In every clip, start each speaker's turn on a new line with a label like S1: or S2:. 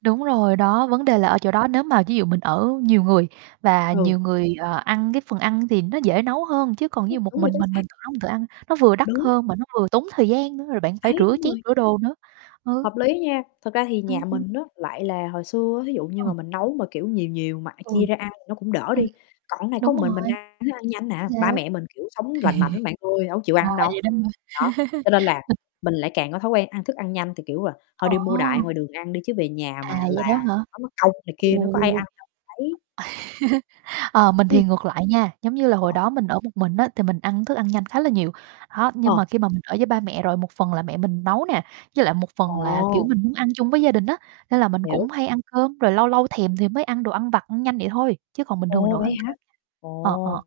S1: Đúng rồi, đó, vấn đề
S2: [unintelligible]
S1: là ở chỗ đó nếu mà ví dụ mình ở nhiều người và
S2: Ừ.
S1: nhiều người, ờ, ăn cái phần ăn thì nó dễ nấu hơn. Chứ còn ví
S2: Ư,
S1: dụ một
S2: đúng rồi,
S1: mình
S2: chính
S1: mình, mình
S2: xác.
S1: tự nấu mình tự ăn nó vừa đắt
S2: Đúng.
S1: hơn mà nó vừa tốn thời gian nữa, rồi bạn phải
S2: Đấy,
S1: rửa
S2: đúng
S1: chén
S2: rồi.
S1: rửa đồ nữa. Ừ.
S2: Hợp lý nha, thật ra thì nhà
S1: Ừm, ừm.
S2: mình á, lại là hồi xưa, thí dụ như
S1: Ừ.
S2: mà mình nấu mà, kiểu, nhiều nhiều mà, a,
S1: Ừ.
S2: chia ra ăn thì nó cũng đỡ
S1: Ừm,
S2: đi. Còn này có
S1: đúng
S2: một mình
S1: rồi.
S2: mình ăn thức ăn nhanh nè,
S1: Thì đấy.
S2: ba mẹ mình, kiểu, sống lành mạnh lắm bạn ơi, đâu có chịu
S1: À,
S2: ăn đâu.
S1: vậy đó hả?
S2: Đó, cho nên là
S1: [unintelligible]
S2: mình lại càng có thói quen ăn thức ăn nhanh thì, kiểu là, thôi
S1: Ồ.
S2: đi mua đại ngoài đường ăn đi chứ về nhà
S1: À,
S2: mà
S1: vậy
S2: làm
S1: đó hả?
S2: nó mất công này kia,
S1: Ồ.
S2: có ai ăn đâu, đấy.
S1: Ờ, mình
S2: Ừ.
S1: thì ngược lại nha, giống như là hồi
S2: Ồ.
S1: đó mình ở một mình á thì mình ăn thức ăn nhanh khá là nhiều, đó. Nhưng
S2: Ờ.
S1: mà khi mà mình ở với ba mẹ rồi một phần là mẹ mình nấu nè, với lại một phần là, kiểu,
S2: Ồ.
S1: mình muốn ăn chung với gia đình á, nên là mình cũng
S2: Hiểu.
S1: hay ăn cơm, rồi lâu lâu thèm thì mới ăn đồ ăn vặt, ăn nhanh vậy thôi, chứ còn bình thường mình
S2: Ồ,
S1: đổ
S2: vậy
S1: ăn
S2: hả?
S1: [unintelligible] ờ,
S2: Ồ,
S1: ờ.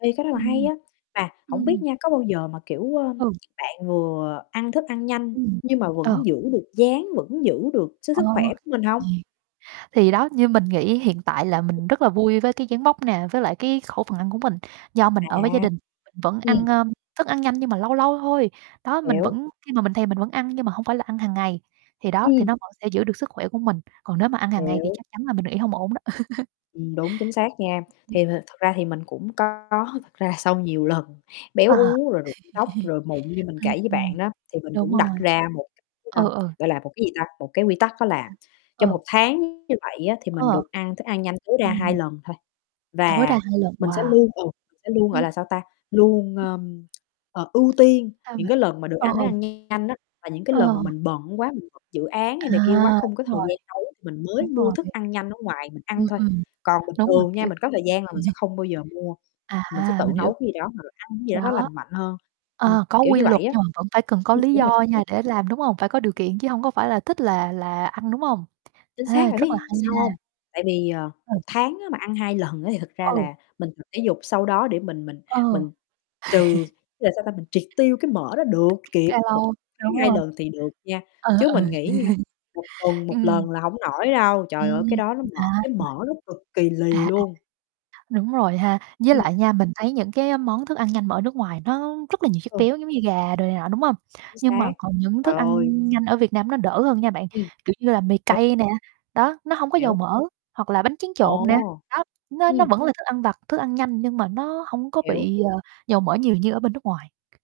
S2: ê, cái đó là hay
S1: Ừm.
S2: á, mà hổng biết
S1: Ừm.
S2: nha có bao giờ mà, kiểu, ơ,
S1: Ừ.
S2: bạn vừa ăn thức ăn nhanh
S1: Ừm.
S2: nhưng mà
S1: Ồ.
S2: vẫn giữ được dáng, vẫn giữ được sư
S1: Ồ.
S2: sức khỏe của mình hông?
S1: Yeah. Thì đó, như mình nghĩ hiện tại là mình rất là vui với cái dáng vóc nè, với lại cái khẩu phần ăn của mình. Do mình
S2: À,
S1: ở với gia đình mình vẫn ăn,
S2: ừm.
S1: ơ, thức ăn nhanh nhưng mà lâu lâu thôi, đó, mình
S2: Hiểu.
S1: vẫn khi mà mình thèm mình vẫn ăn nhưng mà hông phải là ăn hàng ngày, thì đó, thì
S2: Ừm.
S1: nó vẫn sẽ giữ được sức khỏe của mình. Còn nếu mà ăn hàng ngày thì
S2: Hiểu.
S1: chắc chắn là mình nghĩ hông ổn đó.
S2: Ừm, đúng chính xác nha,
S1: Ừm.
S2: thì th thực ra thì mình cũng có thật ra sau nhiều lần
S1: Ờ.
S2: béo uống rồi rụng tóc rồi mụn như mình kể
S1: Ừm,
S2: với
S1: ừm.
S2: bạn á, thì mình
S1: Đúng
S2: cũng đặt
S1: rồi.
S2: ra một cái, ơ,
S1: Ừ, ừ.
S2: gọi là, một cái gì ta, một cái quy tắc đó là
S1: Sao?
S2: trong
S1: Ừ.
S2: 1 tháng như vậy á thì mình
S1: Ờ.
S2: được ăn thức ăn nhanh tối ra 2
S1: Ừm.
S2: lần thôi.
S1: Tối đa
S2: Và
S1: 2 lần,
S2: mình sẽ
S1: wow.
S2: luôn, ừ, mình sẽ luôn, gọi
S1: Ừm.
S2: là, sao ta, luôn,
S1: [unintelligible]
S2: ơm, ờ, ưu tiên
S1: Sao
S2: những
S1: vậy?
S2: cái lần mà được
S1: Ờ,
S2: ăn
S1: ờ.
S2: thức ăn nhanh á, là những cái lần mà
S1: Ờ.
S2: mình bận quá, mình [unintelligible] mình dự án
S1: À,
S2: hay này kia quá không có
S1: đúng
S2: thời
S1: rồi.
S2: gian nấu thì mình mới
S1: Đúng
S2: mua
S1: rồi.
S2: thức ăn nhanh ở ngoài mình
S1: Ừm,
S2: ăn thôi.
S1: ừm.
S2: Còn bình
S1: Đúng rồi,
S2: thường nha
S1: kiểu
S2: mình có thời gian là mình sẽ không bao giờ mua,
S1: À,
S2: mình sẽ tự
S1: mình hiểu.
S2: nấu cái gì đó hoặc là ăn cái gì đó nó
S1: Đó.
S2: lành mạnh hơn, ừm,
S1: Ờ, có
S2: kiểu
S1: quy
S2: như
S1: luật
S2: vậy á.
S1: nhưng mà vẫn phải cần có
S2: Ừ,
S1: lý
S2: đúng
S1: do
S2: rồi, chính xác.
S1: nha để làm, đúng hông? Phải có điều kiện chứ hông có phải là thích là là ăn, đúng hông?
S2: Chính
S1: Ê,
S2: xác bạn
S1: rất là
S2: biết
S1: hay
S2: sao
S1: nha.
S2: hông? Tại vì, ờ,
S1: Ừ.
S2: 1 tháng á mà ăn 2 lần á thì thật ra
S1: Ừ.
S2: là mình tập thể dục sau đó để mình mình
S1: Ờ.
S2: mình trừ, là sao ta, mình triệt tiêu cái mỡ đó được kịp, 1
S1: Calo,
S2: tháng
S1: đúng
S2: 2
S1: rồi.
S2: lần thì được nha.
S1: Ừ,
S2: Chứ
S1: ừ.
S2: mình nghĩ nha, 1 tuần 1
S1: Ừm.
S2: lần là hổng nổi đâu, trời ơi cái
S1: Ừm,
S2: đó nó mỡ
S1: à.
S2: cái mỡ nó cực kỳ lì
S1: À, à,
S2: luôn.
S1: đúng rồi ha. Với
S2: Ừm.
S1: lại nha mình thấy những cái món thức ăn nhanh mà ở nước ngoài nó rất là nhiều chất
S2: Ừ.
S1: béo, giống như gà đồ này nọ, đúng hông?
S2: Chính
S1: Nhưng
S2: xác,
S1: mà còn những
S2: trời
S1: thức ăn
S2: ơi.
S1: nhanh ở Việt Nam nó đỡ hơn nha bạn,
S2: Ừm.
S1: kiểu như là mì
S2: Ủa?
S1: cay nè, đó, nó hông có dầu
S2: Hiểu.
S1: mỡ, hoặc là bánh tráng trộn nè,
S2: Ồ.
S1: đó, nó nó
S2: ừm.
S1: vẫn là thức ăn vặt, thức ăn nhanh nhưng mà nó hông có
S2: Hiểu.
S1: bị, ờ, dầu mỡ nhiều như ở bên nước ngoài.